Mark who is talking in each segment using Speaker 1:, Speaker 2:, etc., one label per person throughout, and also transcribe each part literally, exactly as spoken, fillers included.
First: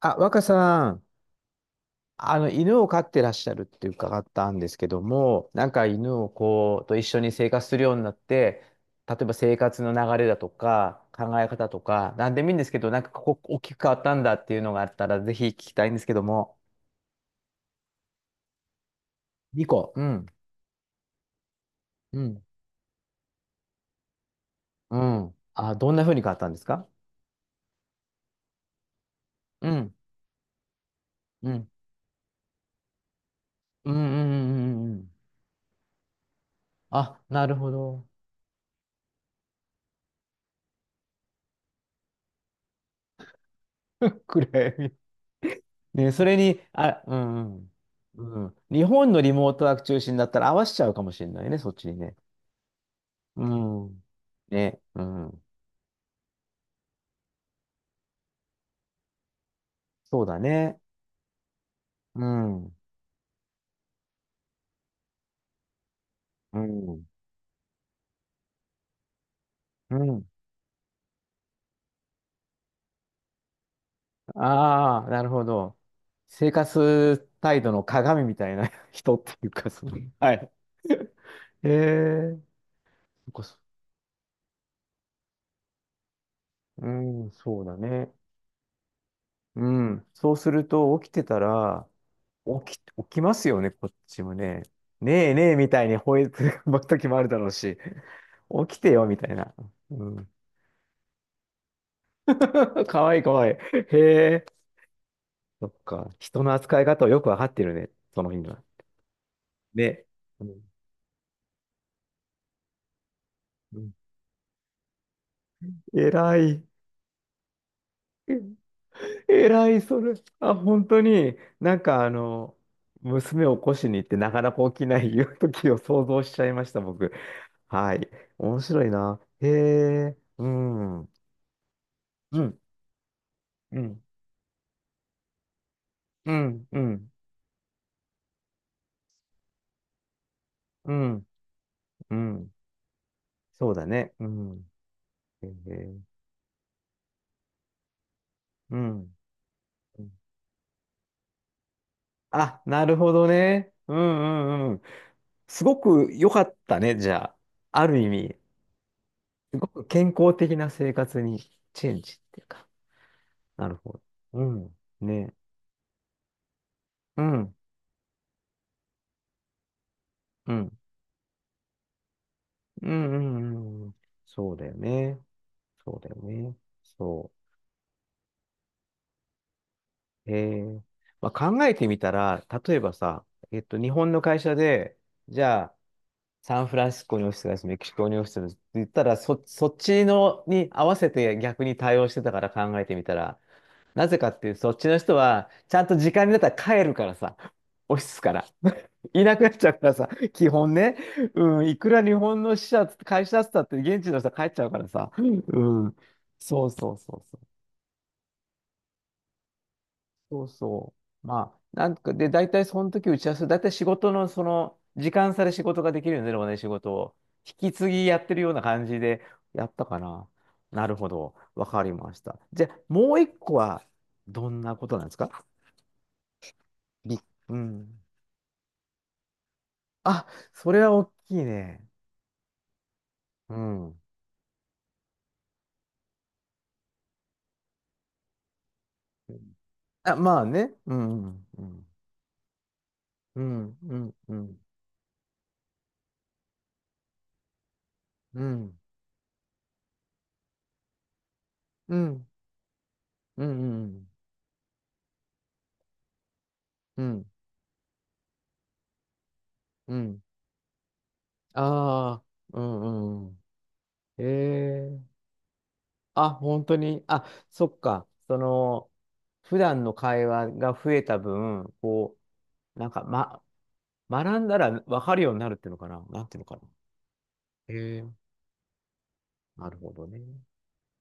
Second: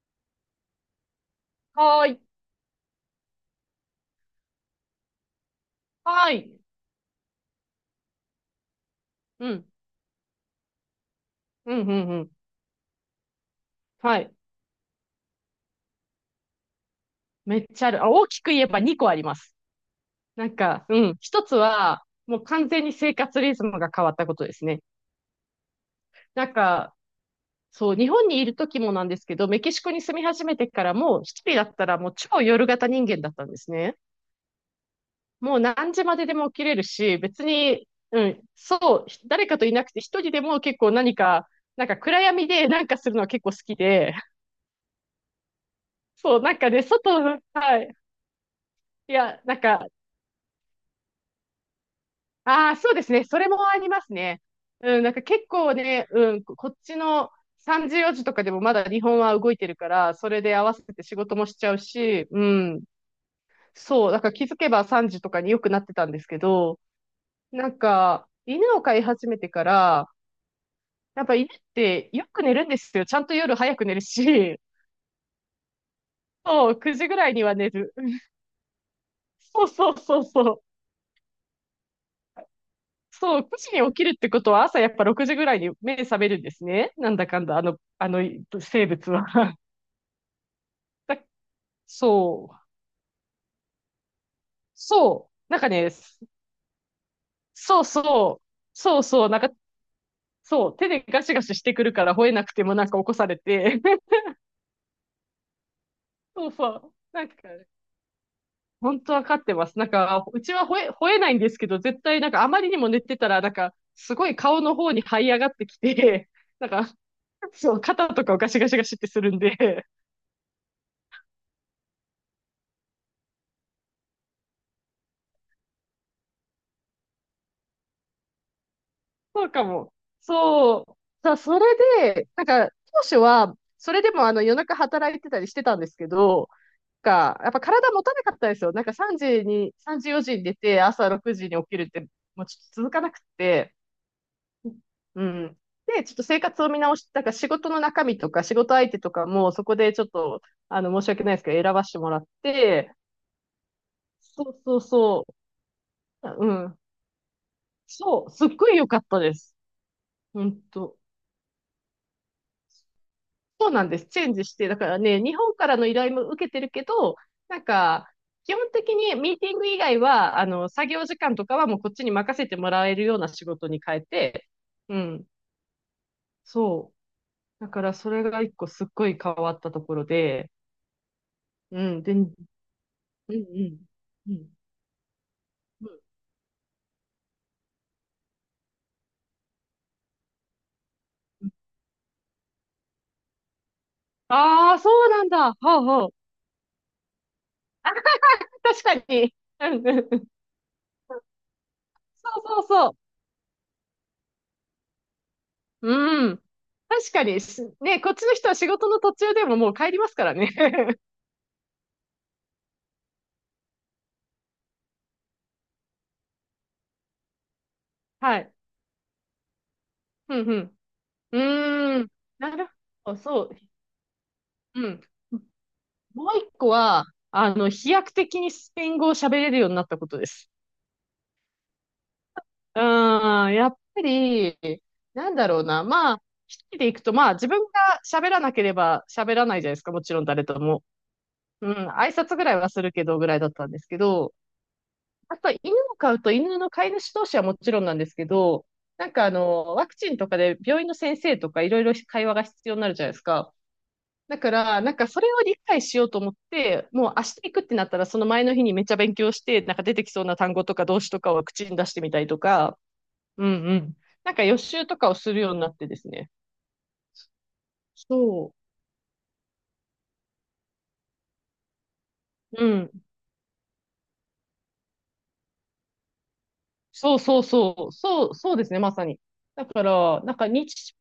Speaker 1: あ、若さん、
Speaker 2: はーい。
Speaker 1: あの、犬を飼ってらっしゃるって伺ったんですけども、なんか犬を
Speaker 2: はーい。
Speaker 1: こう、と一緒に生活するようになって、例えば
Speaker 2: う
Speaker 1: 生
Speaker 2: ん。
Speaker 1: 活の流れだとか、考え方
Speaker 2: うん、
Speaker 1: と
Speaker 2: うん、
Speaker 1: か、
Speaker 2: う
Speaker 1: な
Speaker 2: ん。
Speaker 1: んでもいいんですけど、なんかここ大きく変わった
Speaker 2: は
Speaker 1: ん
Speaker 2: い。
Speaker 1: だっていうのがあったら、ぜひ聞きたいんですけども。
Speaker 2: めっちゃある。あ、大きく言えばにこあります。
Speaker 1: にこ。うん。
Speaker 2: なんか、うん。一つは、
Speaker 1: う
Speaker 2: も
Speaker 1: ん。
Speaker 2: う完全に生活リズムが変わったことですね。
Speaker 1: うん。あ、どんな風に変わっ
Speaker 2: な
Speaker 1: たん
Speaker 2: ん
Speaker 1: ですか？
Speaker 2: か、そう、日本にいる時もなんですけど、メ
Speaker 1: う
Speaker 2: キシコ
Speaker 1: ん。
Speaker 2: に住み始めてからも、一
Speaker 1: う
Speaker 2: 人だ
Speaker 1: ん。
Speaker 2: ったらもう超夜型人間だったんです
Speaker 1: うん
Speaker 2: ね。
Speaker 1: うんうんうんうん。
Speaker 2: もう何時まででも起きれるし、
Speaker 1: あ、
Speaker 2: 別
Speaker 1: なるほ
Speaker 2: に、
Speaker 1: ど。
Speaker 2: うん、そう、誰かといなくて一人でも結構何か、なんか暗闇でなんかするのは結構好きで、
Speaker 1: 暗闇。ね、それ
Speaker 2: そう、なん
Speaker 1: に、
Speaker 2: かね、
Speaker 1: あ、う
Speaker 2: 外の、
Speaker 1: ん
Speaker 2: はい。
Speaker 1: うん。うん。日本
Speaker 2: い
Speaker 1: のリ
Speaker 2: や、
Speaker 1: モー
Speaker 2: なん
Speaker 1: トワーク
Speaker 2: か、
Speaker 1: 中心だったら合わせちゃうかもしれないね、そっちにね。
Speaker 2: ああ、そうですね。そ
Speaker 1: う
Speaker 2: れもありま
Speaker 1: ん。
Speaker 2: すね。
Speaker 1: ね、
Speaker 2: う
Speaker 1: う
Speaker 2: ん、なんか
Speaker 1: ん。
Speaker 2: 結構ね、うん、ここっちのさんじよじとかでもまだ日本は動いてるから、
Speaker 1: そう
Speaker 2: そ
Speaker 1: だ
Speaker 2: れで合わ
Speaker 1: ね。
Speaker 2: せて仕事もしちゃう
Speaker 1: う
Speaker 2: し、う
Speaker 1: ん。う
Speaker 2: ん。そう、だから気づけばさんじとかによくなってたんですけど、
Speaker 1: ん。
Speaker 2: なんか、犬を飼い始めてか
Speaker 1: う
Speaker 2: ら、
Speaker 1: ん。
Speaker 2: やっぱ犬ってよく寝るんですよ。ちゃんと夜早く寝るし、
Speaker 1: ああ、なるほど。生
Speaker 2: そう、くじぐ
Speaker 1: 活
Speaker 2: らいには
Speaker 1: 態
Speaker 2: 寝
Speaker 1: 度の
Speaker 2: る。
Speaker 1: 鏡みたいな 人っていう
Speaker 2: そう
Speaker 1: か、そ
Speaker 2: そ
Speaker 1: の、
Speaker 2: うそう
Speaker 1: はい。
Speaker 2: そう。
Speaker 1: へえ。そっ
Speaker 2: そ
Speaker 1: か
Speaker 2: う、9
Speaker 1: そ
Speaker 2: 時に起きるってことは朝やっぱろくじぐらいに目覚めるんです
Speaker 1: う
Speaker 2: ね。なんだ
Speaker 1: ん、
Speaker 2: かんだ、あ
Speaker 1: そうだ
Speaker 2: の、あ
Speaker 1: ね。
Speaker 2: の生物は。
Speaker 1: うん。そうすると、起き
Speaker 2: だ
Speaker 1: てたら、
Speaker 2: そう。
Speaker 1: 起き、起きますよね、こっちもね。ね
Speaker 2: そ
Speaker 1: え
Speaker 2: う。
Speaker 1: ねえ
Speaker 2: なん
Speaker 1: み
Speaker 2: か
Speaker 1: たい
Speaker 2: ね、
Speaker 1: に吠えてる時もあるだろうし、
Speaker 2: そうそう。
Speaker 1: 起きて
Speaker 2: そう
Speaker 1: よみ
Speaker 2: そう。
Speaker 1: たい
Speaker 2: なんか、
Speaker 1: な。うん。
Speaker 2: そう。手でガシガシしてくるから吠えなくてもな んか
Speaker 1: か
Speaker 2: 起
Speaker 1: わ
Speaker 2: こ
Speaker 1: いい
Speaker 2: さ
Speaker 1: か
Speaker 2: れ
Speaker 1: わいい。
Speaker 2: て。
Speaker 1: へえ。そっか。人
Speaker 2: そう
Speaker 1: の
Speaker 2: そ
Speaker 1: 扱い
Speaker 2: う。
Speaker 1: 方をよ
Speaker 2: な
Speaker 1: く
Speaker 2: ん
Speaker 1: わか
Speaker 2: か
Speaker 1: って
Speaker 2: ね、
Speaker 1: るね、その日には。
Speaker 2: 本当わかってます。なん
Speaker 1: ね。
Speaker 2: か、う
Speaker 1: う
Speaker 2: ち
Speaker 1: ん。
Speaker 2: は吠え、吠えないんですけど、絶対なんかあまりにも寝てたら、なんか、
Speaker 1: うん
Speaker 2: すごい顔の方に這い上がってき
Speaker 1: 偉
Speaker 2: て、
Speaker 1: い。
Speaker 2: なんか、そう、肩とかをガシガシガシってするん
Speaker 1: 偉い、
Speaker 2: で、
Speaker 1: それ。あ、本当に、なんかあの、娘を起こしに行ってなかなか起きないいう時を想像しちゃいました、僕。はい。面白いな。
Speaker 2: そ
Speaker 1: へ
Speaker 2: うかも。
Speaker 1: え。う
Speaker 2: そう。
Speaker 1: ん。う
Speaker 2: さ、それで、なん
Speaker 1: ん。
Speaker 2: か、当初は、
Speaker 1: う
Speaker 2: それ
Speaker 1: ん。
Speaker 2: でもあの夜中働いてたりしてたんですけ
Speaker 1: う
Speaker 2: ど、
Speaker 1: ん、うん、
Speaker 2: か、やっぱ体持たなかったですよ。なんか3時に、さんじよじに出て、
Speaker 1: う
Speaker 2: 朝
Speaker 1: ん、
Speaker 2: ろくじに起きるって、
Speaker 1: う
Speaker 2: もう
Speaker 1: ん。
Speaker 2: ちょっと続かなく
Speaker 1: そう
Speaker 2: て、
Speaker 1: だね。うん。
Speaker 2: う
Speaker 1: え
Speaker 2: ん。
Speaker 1: ー
Speaker 2: で、ちょっと生活を見直して、なんか仕事の中身とか仕事
Speaker 1: う
Speaker 2: 相
Speaker 1: ん。
Speaker 2: 手とかも、そこで
Speaker 1: う
Speaker 2: ちょっ
Speaker 1: ん
Speaker 2: と、あの、申し訳ないですけど、選ばしてもらっ
Speaker 1: あ、な
Speaker 2: て、
Speaker 1: るほどね。うん
Speaker 2: そう
Speaker 1: うんう
Speaker 2: そう
Speaker 1: ん。
Speaker 2: そ
Speaker 1: すごく
Speaker 2: う、
Speaker 1: 良か
Speaker 2: う
Speaker 1: った
Speaker 2: ん。
Speaker 1: ね、じゃあ。ある意
Speaker 2: そう、
Speaker 1: 味、
Speaker 2: すっごい良かったです。
Speaker 1: すごく健康的
Speaker 2: 本
Speaker 1: な生
Speaker 2: 当
Speaker 1: 活にチェンジっていうか。
Speaker 2: そ
Speaker 1: な
Speaker 2: う
Speaker 1: る
Speaker 2: なん
Speaker 1: ほ
Speaker 2: で
Speaker 1: ど。
Speaker 2: す。チェン
Speaker 1: う
Speaker 2: ジして、
Speaker 1: ん。
Speaker 2: だからね、
Speaker 1: ね。
Speaker 2: 日本からの依頼も受けてるけど、
Speaker 1: うん。
Speaker 2: なんか、基本的にミーティング以外は、あ
Speaker 1: う
Speaker 2: の、
Speaker 1: ん。
Speaker 2: 作業時間とかはもうこっちに任せてもら
Speaker 1: う
Speaker 2: え
Speaker 1: ん
Speaker 2: るよ
Speaker 1: う
Speaker 2: うな仕事に
Speaker 1: んうん。
Speaker 2: 変えて、
Speaker 1: そうだよ
Speaker 2: う
Speaker 1: ね。
Speaker 2: ん、
Speaker 1: そうだよね。
Speaker 2: そう。
Speaker 1: そ
Speaker 2: だからそれが一個すっごい変わったところ
Speaker 1: う。
Speaker 2: で、
Speaker 1: えーまあ、考え
Speaker 2: う
Speaker 1: てみ
Speaker 2: ん、
Speaker 1: た
Speaker 2: で、うん
Speaker 1: ら、例えばさ、
Speaker 2: う
Speaker 1: えっ
Speaker 2: ん、
Speaker 1: と、日本の
Speaker 2: う
Speaker 1: 会
Speaker 2: ん。
Speaker 1: 社で、じゃあ、サンフランシスコにオフィスがあるし、メキシコにオフィスがあるしって言ったら、そ、そっちのに合わせて逆に対応してたから考えてみたら、なぜかっていう、そ
Speaker 2: ああ
Speaker 1: っ
Speaker 2: ー、
Speaker 1: ち
Speaker 2: そ
Speaker 1: の
Speaker 2: う
Speaker 1: 人
Speaker 2: なん
Speaker 1: は、
Speaker 2: だ。
Speaker 1: ち
Speaker 2: ほう
Speaker 1: ゃんと
Speaker 2: ほ
Speaker 1: 時
Speaker 2: う。
Speaker 1: 間になったら帰るからさ、
Speaker 2: あ、
Speaker 1: オフィスから。
Speaker 2: 確 か
Speaker 1: い
Speaker 2: に。
Speaker 1: なくなっち
Speaker 2: う
Speaker 1: ゃう
Speaker 2: ん
Speaker 1: か
Speaker 2: う
Speaker 1: ら
Speaker 2: ん
Speaker 1: さ、
Speaker 2: うん。
Speaker 1: 基本ね、うん、いくら日
Speaker 2: そ
Speaker 1: 本
Speaker 2: う
Speaker 1: の
Speaker 2: そう
Speaker 1: 支社、
Speaker 2: そう。
Speaker 1: 会社だったって現地の人は帰っちゃうからさ、うん、
Speaker 2: うん。
Speaker 1: そうそう
Speaker 2: 確
Speaker 1: そう
Speaker 2: か
Speaker 1: そ
Speaker 2: に、
Speaker 1: う。
Speaker 2: しね、こっちの人は仕事の途中でももう帰りますから
Speaker 1: そう
Speaker 2: ね。
Speaker 1: そう。まあ、なんか、で、大体その時打ち合わせ、大体仕事のその、時間差で仕事ができるよね、でもね、仕事を。引き継ぎや って
Speaker 2: は
Speaker 1: るよ
Speaker 2: い。
Speaker 1: うな感じでやったかな。
Speaker 2: うん、
Speaker 1: なるほど。
Speaker 2: う
Speaker 1: わかり
Speaker 2: ん。うーん。
Speaker 1: ました。
Speaker 2: な
Speaker 1: じ
Speaker 2: る
Speaker 1: ゃあ、
Speaker 2: ほ
Speaker 1: も
Speaker 2: ど、
Speaker 1: う一
Speaker 2: そう。
Speaker 1: 個は、どんな
Speaker 2: う
Speaker 1: こと
Speaker 2: ん。
Speaker 1: なんですか？
Speaker 2: もう一個は、
Speaker 1: び、
Speaker 2: あ
Speaker 1: う
Speaker 2: の、飛
Speaker 1: ん。
Speaker 2: 躍的にスペイン語を喋れるようになったことで
Speaker 1: あ、
Speaker 2: す。
Speaker 1: それは大きいね。
Speaker 2: うん、
Speaker 1: う
Speaker 2: やっ
Speaker 1: ん。
Speaker 2: ぱり、なんだろうな。まあ、一人で行くと、まあ、自分が喋らなければ喋らないじゃないですか。もち
Speaker 1: あ、
Speaker 2: ろん
Speaker 1: ま
Speaker 2: 誰
Speaker 1: あ
Speaker 2: と
Speaker 1: ね。
Speaker 2: も。
Speaker 1: うん。う
Speaker 2: うん、
Speaker 1: ん。
Speaker 2: 挨拶ぐらいはするけど、ぐらい
Speaker 1: う
Speaker 2: だったんですけ
Speaker 1: ん。
Speaker 2: ど、
Speaker 1: うん。
Speaker 2: あと、犬を飼うと、犬の飼い主同士はもちろんなんですけ
Speaker 1: う
Speaker 2: ど、
Speaker 1: ん。
Speaker 2: なんかあの、ワクチンとかで病院の先生とかいろいろ
Speaker 1: う
Speaker 2: 会
Speaker 1: ん。
Speaker 2: 話が必要になるじゃないです
Speaker 1: うん。
Speaker 2: か。
Speaker 1: うん。
Speaker 2: だから、なんかそれを理解しようと思って、
Speaker 1: う
Speaker 2: も
Speaker 1: ん。う
Speaker 2: う明
Speaker 1: ん。
Speaker 2: 日行くってなったら、その前の日にめっちゃ勉強して、なんか出
Speaker 1: う
Speaker 2: てき
Speaker 1: ん。
Speaker 2: そうな単語とか動詞とかを口に出してみた
Speaker 1: あ
Speaker 2: りと
Speaker 1: あ。う
Speaker 2: か、
Speaker 1: ん。うん。
Speaker 2: うんうん。
Speaker 1: え
Speaker 2: なんか予習と
Speaker 1: え
Speaker 2: かをするようになってですね。
Speaker 1: あ、本当に。あ、そっか。そ
Speaker 2: そ
Speaker 1: の、普段の会話が増えた分、こ
Speaker 2: う。う
Speaker 1: う、なん
Speaker 2: ん。
Speaker 1: か、ま、学んだら分かるようになるっていうのかな。なんていうのかな。
Speaker 2: そうそうそう。
Speaker 1: ええ
Speaker 2: そう、そうですね、まさに。だ
Speaker 1: なる
Speaker 2: か
Speaker 1: ほどね。
Speaker 2: ら、なんか日、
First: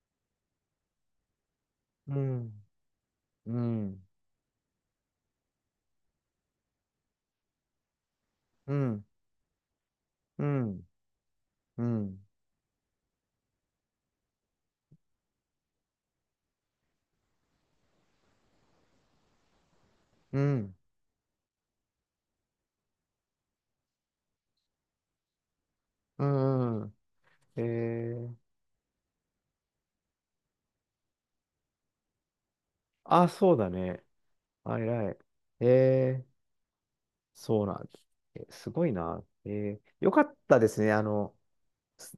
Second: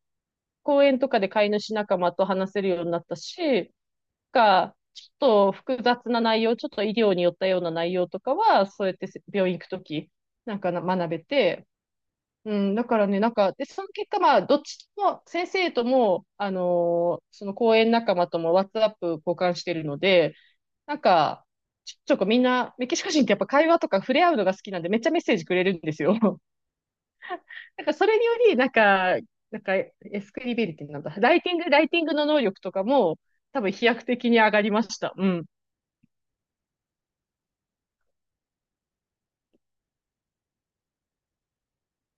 Speaker 2: 公園とかで飼い主仲間
Speaker 1: う
Speaker 2: と話
Speaker 1: ん、
Speaker 2: せるようになった
Speaker 1: う
Speaker 2: し、
Speaker 1: ん、
Speaker 2: が、ちょっと複雑な内容、ちょっと医療によったような内容とかは、
Speaker 1: う
Speaker 2: そうやっ
Speaker 1: ん、
Speaker 2: て病院行くとき、
Speaker 1: う
Speaker 2: なんかな
Speaker 1: ん、
Speaker 2: 学べて、
Speaker 1: うん、
Speaker 2: うん、だからね、なんか、で、その結果、まあ、どっちも、先生とも、あのーその講演仲間とも、ワッツアップ交換してるので、
Speaker 1: うん、
Speaker 2: なんか、ちょちょこみんな、メキシコ人ってやっぱ会話とか触れ合うのが好きなんで、めっちゃメッセージくれるんですよ。
Speaker 1: う ん、うんえ
Speaker 2: なんか、それによ
Speaker 1: え
Speaker 2: り、なんか、なんか、エスクリビリティなんだ。ライティング、ライティングの能力とかも、
Speaker 1: あ、そう
Speaker 2: 多
Speaker 1: だ
Speaker 2: 分飛
Speaker 1: ね。
Speaker 2: 躍的に上がり
Speaker 1: あ
Speaker 2: まし
Speaker 1: 偉
Speaker 2: た。
Speaker 1: い。
Speaker 2: うん。
Speaker 1: ええそうなんだ。えすごいな。ええよかったですね。あの、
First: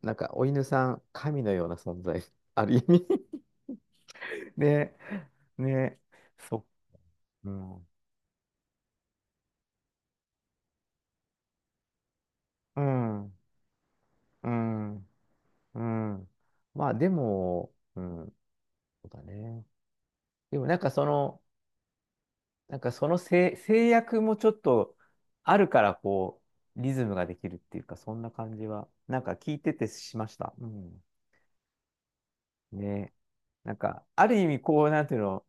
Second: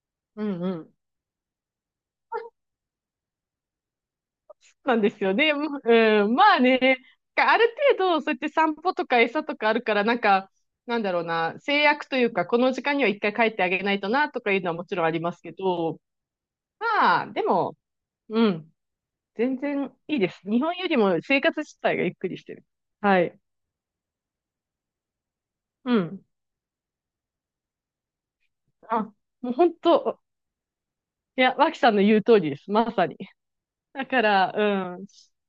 Speaker 1: なんか、
Speaker 2: う
Speaker 1: お
Speaker 2: ん
Speaker 1: 犬
Speaker 2: う
Speaker 1: さ
Speaker 2: ん。
Speaker 1: ん、神のような存在、ある意味 ね、
Speaker 2: なんですよね。もう
Speaker 1: ね、
Speaker 2: うん、まあ
Speaker 1: そ
Speaker 2: ね、
Speaker 1: う
Speaker 2: あ
Speaker 1: ん、
Speaker 2: る
Speaker 1: う
Speaker 2: 程度、そうやって散歩とか餌とかあるから、なんか、なんだろうな、制約というか、この
Speaker 1: ん、
Speaker 2: 時間には一回帰ってあげないとな、と
Speaker 1: う
Speaker 2: かいうのはもち
Speaker 1: ん、
Speaker 2: ろんありますけ
Speaker 1: う
Speaker 2: ど、
Speaker 1: ん。まあ、で
Speaker 2: まあ、で
Speaker 1: も、
Speaker 2: も、
Speaker 1: うん、
Speaker 2: うん、
Speaker 1: そうだ
Speaker 2: 全
Speaker 1: ね。
Speaker 2: 然いいです。
Speaker 1: で
Speaker 2: 日
Speaker 1: も、
Speaker 2: 本
Speaker 1: なん
Speaker 2: よ
Speaker 1: か
Speaker 2: り
Speaker 1: そ
Speaker 2: も
Speaker 1: の、
Speaker 2: 生活自体がゆっくりしてる。
Speaker 1: なんかその
Speaker 2: はい。
Speaker 1: 制、制約もちょっとあるか
Speaker 2: う
Speaker 1: ら、
Speaker 2: ん。
Speaker 1: こう、リズムができるっていうか、そんな感じは、
Speaker 2: あ、
Speaker 1: なんか
Speaker 2: もう
Speaker 1: 聞いて
Speaker 2: 本
Speaker 1: てし
Speaker 2: 当、
Speaker 1: ました。うん。
Speaker 2: いや、脇さんの言う通りです。まさ
Speaker 1: ね、
Speaker 2: に。
Speaker 1: なん
Speaker 2: だ
Speaker 1: か、
Speaker 2: か
Speaker 1: ある意
Speaker 2: ら、
Speaker 1: 味、こう、
Speaker 2: う
Speaker 1: な
Speaker 2: ん、
Speaker 1: んていうの、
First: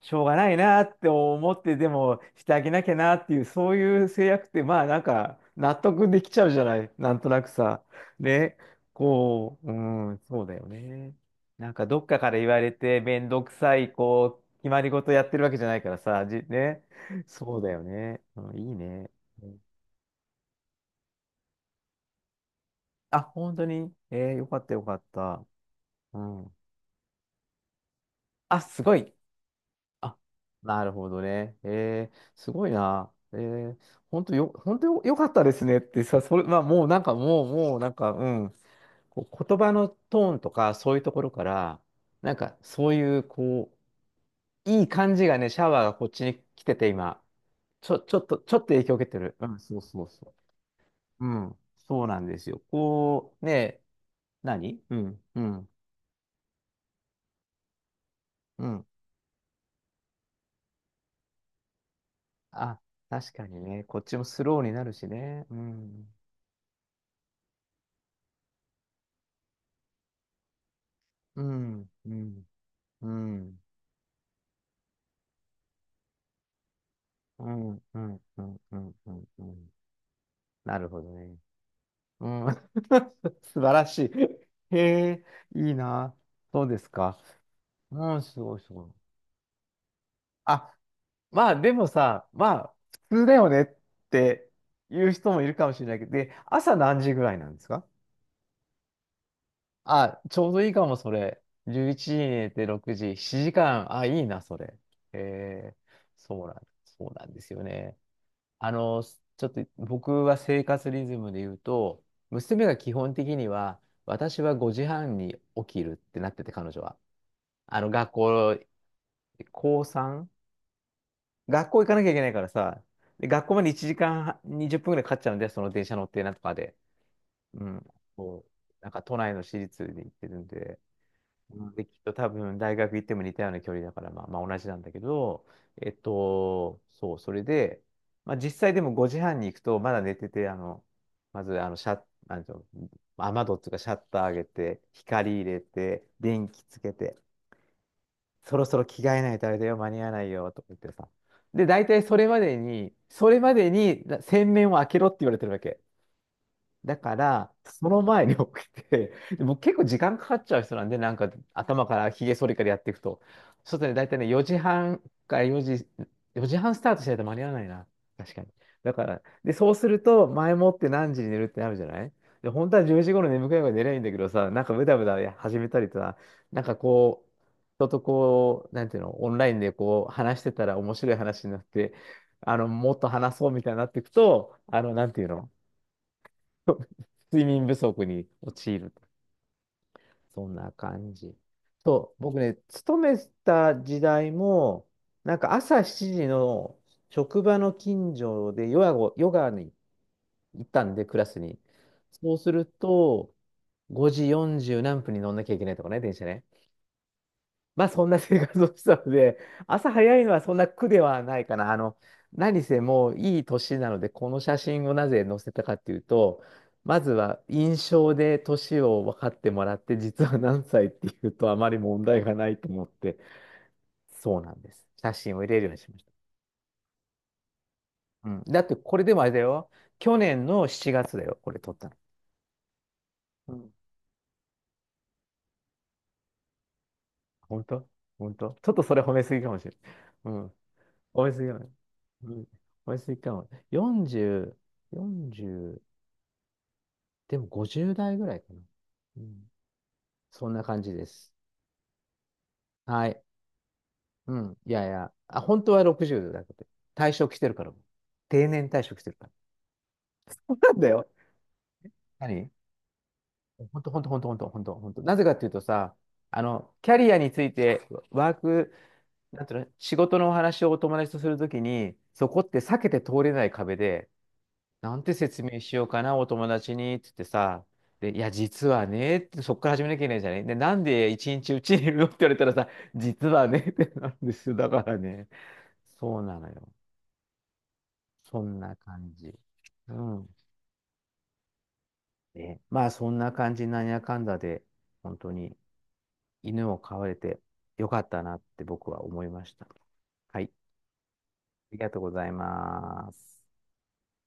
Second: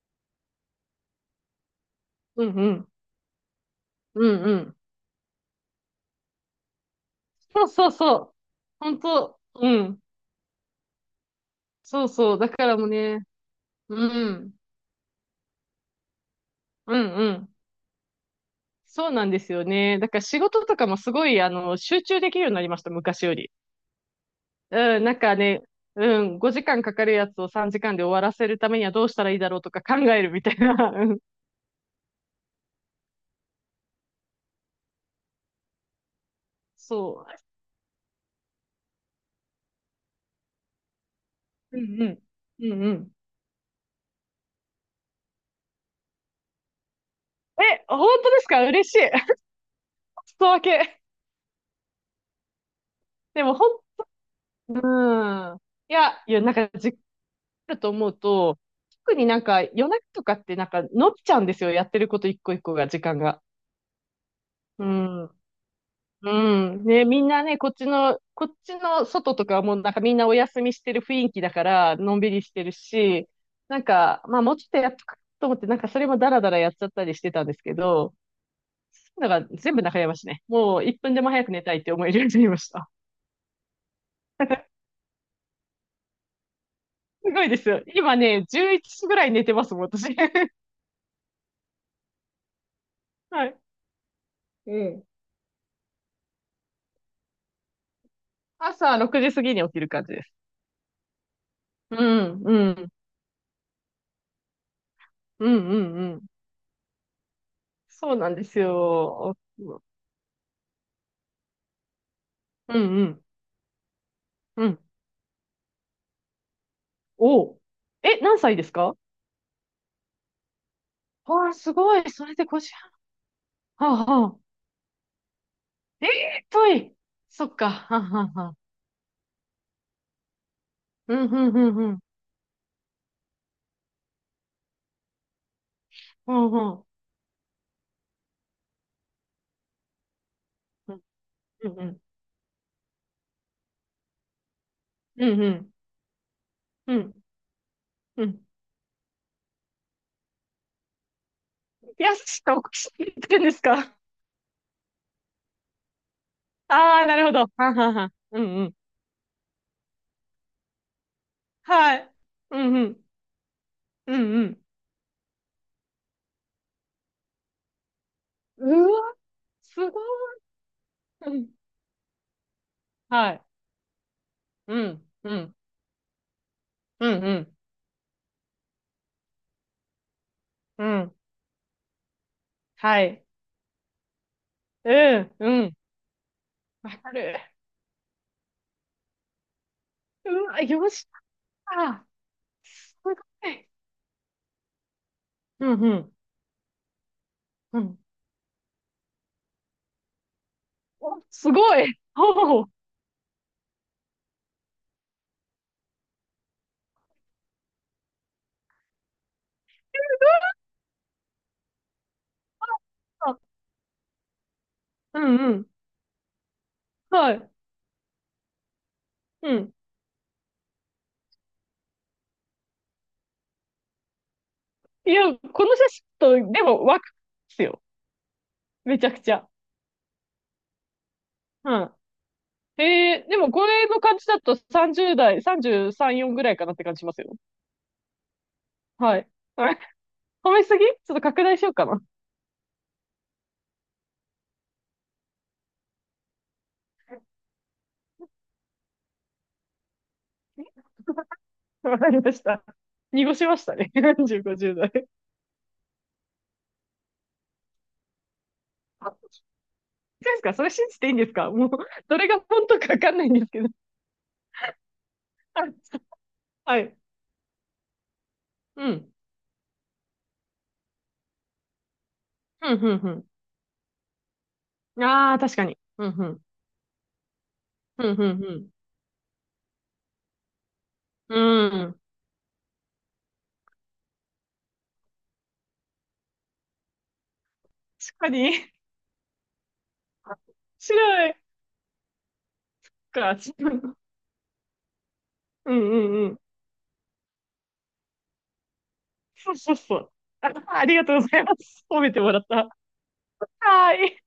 Speaker 1: しょうがないなって思ってでもし
Speaker 2: うん
Speaker 1: てあげ
Speaker 2: う
Speaker 1: な
Speaker 2: ん、
Speaker 1: きゃなっていうそういう制
Speaker 2: うん
Speaker 1: 約っ
Speaker 2: う
Speaker 1: て
Speaker 2: ん。
Speaker 1: まあなんか納得できちゃうじゃないなんとなく
Speaker 2: そう
Speaker 1: さ
Speaker 2: そうそう。
Speaker 1: ね
Speaker 2: 本当、
Speaker 1: こ
Speaker 2: う
Speaker 1: う
Speaker 2: ん。
Speaker 1: うんそうだよねなんかど
Speaker 2: そ
Speaker 1: っ
Speaker 2: う
Speaker 1: かか
Speaker 2: そ
Speaker 1: ら
Speaker 2: う。
Speaker 1: 言
Speaker 2: だ
Speaker 1: わ
Speaker 2: か
Speaker 1: れ
Speaker 2: らもう
Speaker 1: て
Speaker 2: ね、
Speaker 1: 面倒くさい
Speaker 2: う
Speaker 1: こ
Speaker 2: ん。
Speaker 1: う決まり事やってるわけじゃないからさじね
Speaker 2: うんうん。
Speaker 1: そうだよね、うん、いい
Speaker 2: そ
Speaker 1: ね
Speaker 2: うなんで
Speaker 1: う
Speaker 2: す
Speaker 1: ん
Speaker 2: よね。だから仕事とかもすごい、あの、集中できるようになりました、
Speaker 1: あ
Speaker 2: 昔より。
Speaker 1: 本当にえー、よかったよか
Speaker 2: う
Speaker 1: っ
Speaker 2: ん、なんか
Speaker 1: た
Speaker 2: ね、
Speaker 1: う
Speaker 2: うん、
Speaker 1: ん
Speaker 2: ごじかんかかるやつをさんじかんで終わらせる
Speaker 1: あ
Speaker 2: ため
Speaker 1: す
Speaker 2: には
Speaker 1: ご
Speaker 2: どう
Speaker 1: い
Speaker 2: したらいいだろうとか考
Speaker 1: あ
Speaker 2: えるみたいな。
Speaker 1: なる
Speaker 2: う
Speaker 1: ほ
Speaker 2: ん、
Speaker 1: どね。えー、すごいな。えー、本当よ、本当よ、よかったですねってさ、それ、まあ、もうな
Speaker 2: そ
Speaker 1: んか、もう、もうなんか、うん。こう言葉のトーンとか、そういうところか
Speaker 2: う。
Speaker 1: ら、
Speaker 2: うんうん。
Speaker 1: なんか、
Speaker 2: うん
Speaker 1: そ
Speaker 2: う
Speaker 1: う
Speaker 2: ん。
Speaker 1: いう、こう、いい感じがね、シャワーがこっちに来てて、今。
Speaker 2: え、
Speaker 1: ちょ、
Speaker 2: 本
Speaker 1: ちょっ
Speaker 2: 当
Speaker 1: と、
Speaker 2: です
Speaker 1: ちょ
Speaker 2: か
Speaker 1: っと影
Speaker 2: 嬉
Speaker 1: 響
Speaker 2: し
Speaker 1: を
Speaker 2: い。
Speaker 1: 受けてる。うん、そうそうそ
Speaker 2: 外分け。
Speaker 1: う。うん、そうなんですよ。こ
Speaker 2: で
Speaker 1: う、
Speaker 2: もほ
Speaker 1: ね、
Speaker 2: ん、
Speaker 1: 何うん、う
Speaker 2: うん。
Speaker 1: ん、
Speaker 2: いや、いや、なんかじっくりだと思うと、
Speaker 1: うん。
Speaker 2: 特になんか夜中とかってなんか伸びちゃうんですよ。やってること一個一個
Speaker 1: あ、
Speaker 2: が、時間
Speaker 1: 確
Speaker 2: が。
Speaker 1: かにね、こっちもスローにな
Speaker 2: う
Speaker 1: るし
Speaker 2: ん。
Speaker 1: ね。うん、
Speaker 2: うん。ね、みんなね、こっちの、こっちの外とかはもうなんかみんなお休みしてる雰囲気
Speaker 1: う
Speaker 2: だか
Speaker 1: ん、
Speaker 2: ら、
Speaker 1: う
Speaker 2: のんびり
Speaker 1: ん。
Speaker 2: してる
Speaker 1: う
Speaker 2: し、
Speaker 1: ん。
Speaker 2: なんか、まあもうちょっとやっとくと思って、なんかそれもダラダラやっちゃったりしてたん
Speaker 1: う
Speaker 2: です
Speaker 1: ん。
Speaker 2: け
Speaker 1: う
Speaker 2: ど、
Speaker 1: ん。うん。うん。うん。
Speaker 2: だか
Speaker 1: う
Speaker 2: ら
Speaker 1: ん
Speaker 2: 全部中山市ね。も
Speaker 1: な
Speaker 2: う
Speaker 1: る
Speaker 2: 1
Speaker 1: ほど
Speaker 2: 分でも
Speaker 1: ね。
Speaker 2: 早く寝たいって思えるよ
Speaker 1: う
Speaker 2: うになり
Speaker 1: ん。
Speaker 2: ました。
Speaker 1: 素晴らしい。へえ、いいな。そうですか。
Speaker 2: すごいですよ。
Speaker 1: う
Speaker 2: 今
Speaker 1: ん、す
Speaker 2: ね、
Speaker 1: ごいす
Speaker 2: 11
Speaker 1: ごい。
Speaker 2: 時ぐらい寝てますもん、私。
Speaker 1: あ、まあでもさ、まあ、普通だ
Speaker 2: は
Speaker 1: よ
Speaker 2: い。
Speaker 1: ねって
Speaker 2: うん。
Speaker 1: 言う人もいるかもしれないけど、で、朝何時ぐらいなんですか？
Speaker 2: 朝ろくじ過ぎに起きる感じ
Speaker 1: あ、
Speaker 2: です。
Speaker 1: ちょうどいいかも、それ。11
Speaker 2: う
Speaker 1: 時に
Speaker 2: ん、
Speaker 1: 寝
Speaker 2: う
Speaker 1: て
Speaker 2: ん、
Speaker 1: ろくじ、しちじかん。あ、いいな、それ。
Speaker 2: うん、う
Speaker 1: へ
Speaker 2: ん、うん。
Speaker 1: そうなん、そうなんですよね。
Speaker 2: そうなんです
Speaker 1: あの、ち
Speaker 2: よ。
Speaker 1: ょっと
Speaker 2: うん、
Speaker 1: 僕は生活リズムで言うと、娘
Speaker 2: う
Speaker 1: が基本
Speaker 2: ん、
Speaker 1: 的には、私は
Speaker 2: うん。
Speaker 1: ごじはんに起きるってなってて、彼女は。
Speaker 2: お、
Speaker 1: あの、学
Speaker 2: え、何歳
Speaker 1: 校、
Speaker 2: ですか
Speaker 1: 高さん、
Speaker 2: わあ、
Speaker 1: 学
Speaker 2: す
Speaker 1: 校行か
Speaker 2: ご
Speaker 1: なき
Speaker 2: い。
Speaker 1: ゃいけ
Speaker 2: そ
Speaker 1: ない
Speaker 2: れ
Speaker 1: か
Speaker 2: で
Speaker 1: らさ、で、学校まで
Speaker 2: ごじゅう。
Speaker 1: 1
Speaker 2: はあ、はあ。
Speaker 1: 時間にじゅっぷんぐらいかかっちゃうんで、その電車乗
Speaker 2: え
Speaker 1: ってなんと
Speaker 2: え
Speaker 1: か
Speaker 2: 遠
Speaker 1: で。
Speaker 2: い。そっ
Speaker 1: う
Speaker 2: か。
Speaker 1: ん。
Speaker 2: はあ、はあ、
Speaker 1: こ
Speaker 2: はあ。
Speaker 1: う、なんか都内の私立に行ってるんで、
Speaker 2: うん、うん、う
Speaker 1: うん
Speaker 2: ん、
Speaker 1: で、
Speaker 2: う
Speaker 1: き
Speaker 2: ん。
Speaker 1: っと多分大学行っても似たような距離だから、まあ、まあ同じなんだけど、えっ
Speaker 2: うん、う
Speaker 1: と、
Speaker 2: ん。
Speaker 1: そう、それで、まあ実際でもごじはんに行くと、まだ寝てて、あの、まず、
Speaker 2: う
Speaker 1: あの、
Speaker 2: ん、う
Speaker 1: シャ
Speaker 2: ん。
Speaker 1: ッ、なんていうの、雨戸っていうかシャッター上げて、
Speaker 2: う
Speaker 1: 光
Speaker 2: ん、
Speaker 1: 入
Speaker 2: う
Speaker 1: れ
Speaker 2: ん。
Speaker 1: て、電気つけ
Speaker 2: うん、
Speaker 1: て、
Speaker 2: うん。
Speaker 1: そろそろ着替えないとあれだよ、間に合わないよ、とか言ってさ。で、大
Speaker 2: い
Speaker 1: 体
Speaker 2: や、
Speaker 1: それま
Speaker 2: ちょっ
Speaker 1: で
Speaker 2: とおかし
Speaker 1: に、
Speaker 2: いって
Speaker 1: そ
Speaker 2: 言
Speaker 1: れ
Speaker 2: うんで
Speaker 1: ま
Speaker 2: す
Speaker 1: で
Speaker 2: か
Speaker 1: にな洗面を開けろって言われてるわけ。だ
Speaker 2: ああー、
Speaker 1: か
Speaker 2: なるほど。は
Speaker 1: ら、
Speaker 2: あ、は
Speaker 1: そ
Speaker 2: あ、
Speaker 1: の
Speaker 2: はあ。
Speaker 1: 前に
Speaker 2: う
Speaker 1: 起
Speaker 2: ん、う
Speaker 1: き
Speaker 2: ん。
Speaker 1: て、でう結構時間かかっちゃう人なんで、なんか頭か
Speaker 2: は
Speaker 1: ら
Speaker 2: い。
Speaker 1: ひげ剃り
Speaker 2: う
Speaker 1: から
Speaker 2: ん、
Speaker 1: やっ
Speaker 2: う
Speaker 1: ていく
Speaker 2: ん。
Speaker 1: と。ちょっとね、大
Speaker 2: う
Speaker 1: 体ね、4
Speaker 2: ん、
Speaker 1: 時半か4時、よじはんスタートしないと間に合わないな。確かに。
Speaker 2: うん。う
Speaker 1: だか
Speaker 2: わ、
Speaker 1: ら、で、そう
Speaker 2: す
Speaker 1: す
Speaker 2: ご
Speaker 1: ると、
Speaker 2: い。
Speaker 1: 前もって何時に
Speaker 2: う
Speaker 1: 寝る
Speaker 2: ん。
Speaker 1: ってなるじゃない？で、本当はじゅうじ頃
Speaker 2: はい。
Speaker 1: 眠くなるから寝ればいいんだけどさ、なんか
Speaker 2: う
Speaker 1: ブダブ
Speaker 2: ん、
Speaker 1: ダ
Speaker 2: うん、
Speaker 1: 始めたりとか、なんか
Speaker 2: う
Speaker 1: こ
Speaker 2: ん、
Speaker 1: う、
Speaker 2: うん、
Speaker 1: 人とこう、なんていうの、オンラインでこう、話してたら
Speaker 2: う
Speaker 1: 面白
Speaker 2: ん。
Speaker 1: い話になって、あの、もっ
Speaker 2: は
Speaker 1: と
Speaker 2: い。
Speaker 1: 話そうみたいになっていくと、あ
Speaker 2: う
Speaker 1: の、なんていう
Speaker 2: ん、
Speaker 1: の、
Speaker 2: うん。わか る。
Speaker 1: 睡眠不足に陥る。
Speaker 2: う
Speaker 1: そん
Speaker 2: わ、
Speaker 1: な
Speaker 2: よっし
Speaker 1: 感じ。
Speaker 2: ゃ。
Speaker 1: そう、僕ね、
Speaker 2: す
Speaker 1: 勤
Speaker 2: ごい。
Speaker 1: めた時代も、なんか
Speaker 2: うん
Speaker 1: 朝
Speaker 2: うん。
Speaker 1: しちじの職場の
Speaker 2: うん。
Speaker 1: 近所でヨガを、ヨガに行ったんで、ク
Speaker 2: お、
Speaker 1: ラス
Speaker 2: す
Speaker 1: に。
Speaker 2: ごい。
Speaker 1: そうす
Speaker 2: お
Speaker 1: る
Speaker 2: お。
Speaker 1: と、ごじよんじゅう何分に乗んなきゃいけないとかね、電車ね。まあそんな生活をしてたので、朝早いのはそんな苦ではないかな。あの、何せもう
Speaker 2: あ
Speaker 1: いい年なので、この写真をな
Speaker 2: う
Speaker 1: ぜ
Speaker 2: ん
Speaker 1: 載せ
Speaker 2: う
Speaker 1: た
Speaker 2: ん。
Speaker 1: かっていうと、まず
Speaker 2: は
Speaker 1: は
Speaker 2: い。
Speaker 1: 印象で年を分かって
Speaker 2: う
Speaker 1: も
Speaker 2: ん。
Speaker 1: らって、実は何歳っていうとあまり問題がないと思って、そうなんです。
Speaker 2: い
Speaker 1: 写
Speaker 2: や、
Speaker 1: 真を入れる
Speaker 2: こ
Speaker 1: よ
Speaker 2: の
Speaker 1: うに
Speaker 2: 写
Speaker 1: しま
Speaker 2: 真
Speaker 1: した。
Speaker 2: と、でも、若いですよ。
Speaker 1: うん。だってこ
Speaker 2: め
Speaker 1: れ
Speaker 2: ちゃ
Speaker 1: で
Speaker 2: く
Speaker 1: もあれ
Speaker 2: ち
Speaker 1: だ
Speaker 2: ゃ。
Speaker 1: よ。去年のしちがつだよ、これ
Speaker 2: う
Speaker 1: 撮った
Speaker 2: ん、
Speaker 1: の。
Speaker 2: えー、でも
Speaker 1: う
Speaker 2: こ
Speaker 1: ん
Speaker 2: れの感じだとさんじゅう代、さんじゅうさん、よんぐらいかなって感じしますよ。
Speaker 1: 本当本当ちょっとそれ褒
Speaker 2: は
Speaker 1: め
Speaker 2: い。
Speaker 1: すぎかも
Speaker 2: あ
Speaker 1: しれな
Speaker 2: れ
Speaker 1: い。う
Speaker 2: 褒
Speaker 1: ん
Speaker 2: めすぎちょっと
Speaker 1: 美味し
Speaker 2: 拡
Speaker 1: い
Speaker 2: 大
Speaker 1: よ
Speaker 2: し
Speaker 1: ね。
Speaker 2: ようかな。
Speaker 1: うん美味しぎかも。よんじゅう、よんじゅう、でもごじゅう代ぐらいかな。うん、そんな感じです。
Speaker 2: わかりました。
Speaker 1: はい。
Speaker 2: 濁しましたね。
Speaker 1: う
Speaker 2: よんじゅう、
Speaker 1: ん。い
Speaker 2: ごじゅう
Speaker 1: やい
Speaker 2: 代。
Speaker 1: や、あ、本当はろくじゅうだけど、退職してるから。定年退職してるから。
Speaker 2: あ、そうで
Speaker 1: そ
Speaker 2: すか
Speaker 1: う
Speaker 2: それ
Speaker 1: なん
Speaker 2: 信
Speaker 1: だ
Speaker 2: じて
Speaker 1: よ。
Speaker 2: いいんですかもう、どれが
Speaker 1: 何
Speaker 2: 本当かわかんないんですけど。
Speaker 1: 本当、本当、本当、本当、本当、本当。なぜかっていうとさ、
Speaker 2: あ
Speaker 1: あの、
Speaker 2: は
Speaker 1: キ
Speaker 2: い。
Speaker 1: ャリアについて、ワーク、
Speaker 2: うん。
Speaker 1: なんていうの、仕事のお話をお友達とするときに、そこって
Speaker 2: う
Speaker 1: 避
Speaker 2: んう
Speaker 1: けて
Speaker 2: んう
Speaker 1: 通
Speaker 2: ん。
Speaker 1: れない壁で、なんて
Speaker 2: ああ、
Speaker 1: 説
Speaker 2: 確
Speaker 1: 明
Speaker 2: か
Speaker 1: し
Speaker 2: に。
Speaker 1: ようか
Speaker 2: う
Speaker 1: な、
Speaker 2: ん、う
Speaker 1: お
Speaker 2: ん。
Speaker 1: 友達に、っつってさ、で、
Speaker 2: う
Speaker 1: い
Speaker 2: ん、う
Speaker 1: や、実
Speaker 2: ん、
Speaker 1: はね、ってそっから始めなきゃいけないじゃない。で、なんで一
Speaker 2: う
Speaker 1: 日う
Speaker 2: ん。
Speaker 1: ちにい
Speaker 2: う
Speaker 1: る
Speaker 2: ん。
Speaker 1: のって言われたらさ、実はね、ってなるんですよ。だからね、そうなのよ。
Speaker 2: 確か
Speaker 1: そ
Speaker 2: に。
Speaker 1: んな感じ。うん。
Speaker 2: 白い
Speaker 1: で、まあ、そんな
Speaker 2: か。
Speaker 1: 感じ、なんやかんだで、本当に
Speaker 2: うん、うん、うん。
Speaker 1: 犬を飼われてよかったなって僕は思いま
Speaker 2: そ
Speaker 1: し
Speaker 2: う
Speaker 1: た。
Speaker 2: そうそう。
Speaker 1: はい。あ
Speaker 2: あ、ありがとうございま
Speaker 1: り
Speaker 2: す。
Speaker 1: がと
Speaker 2: 褒
Speaker 1: うご
Speaker 2: めて
Speaker 1: ざい
Speaker 2: もらった。
Speaker 1: ます。
Speaker 2: はーい。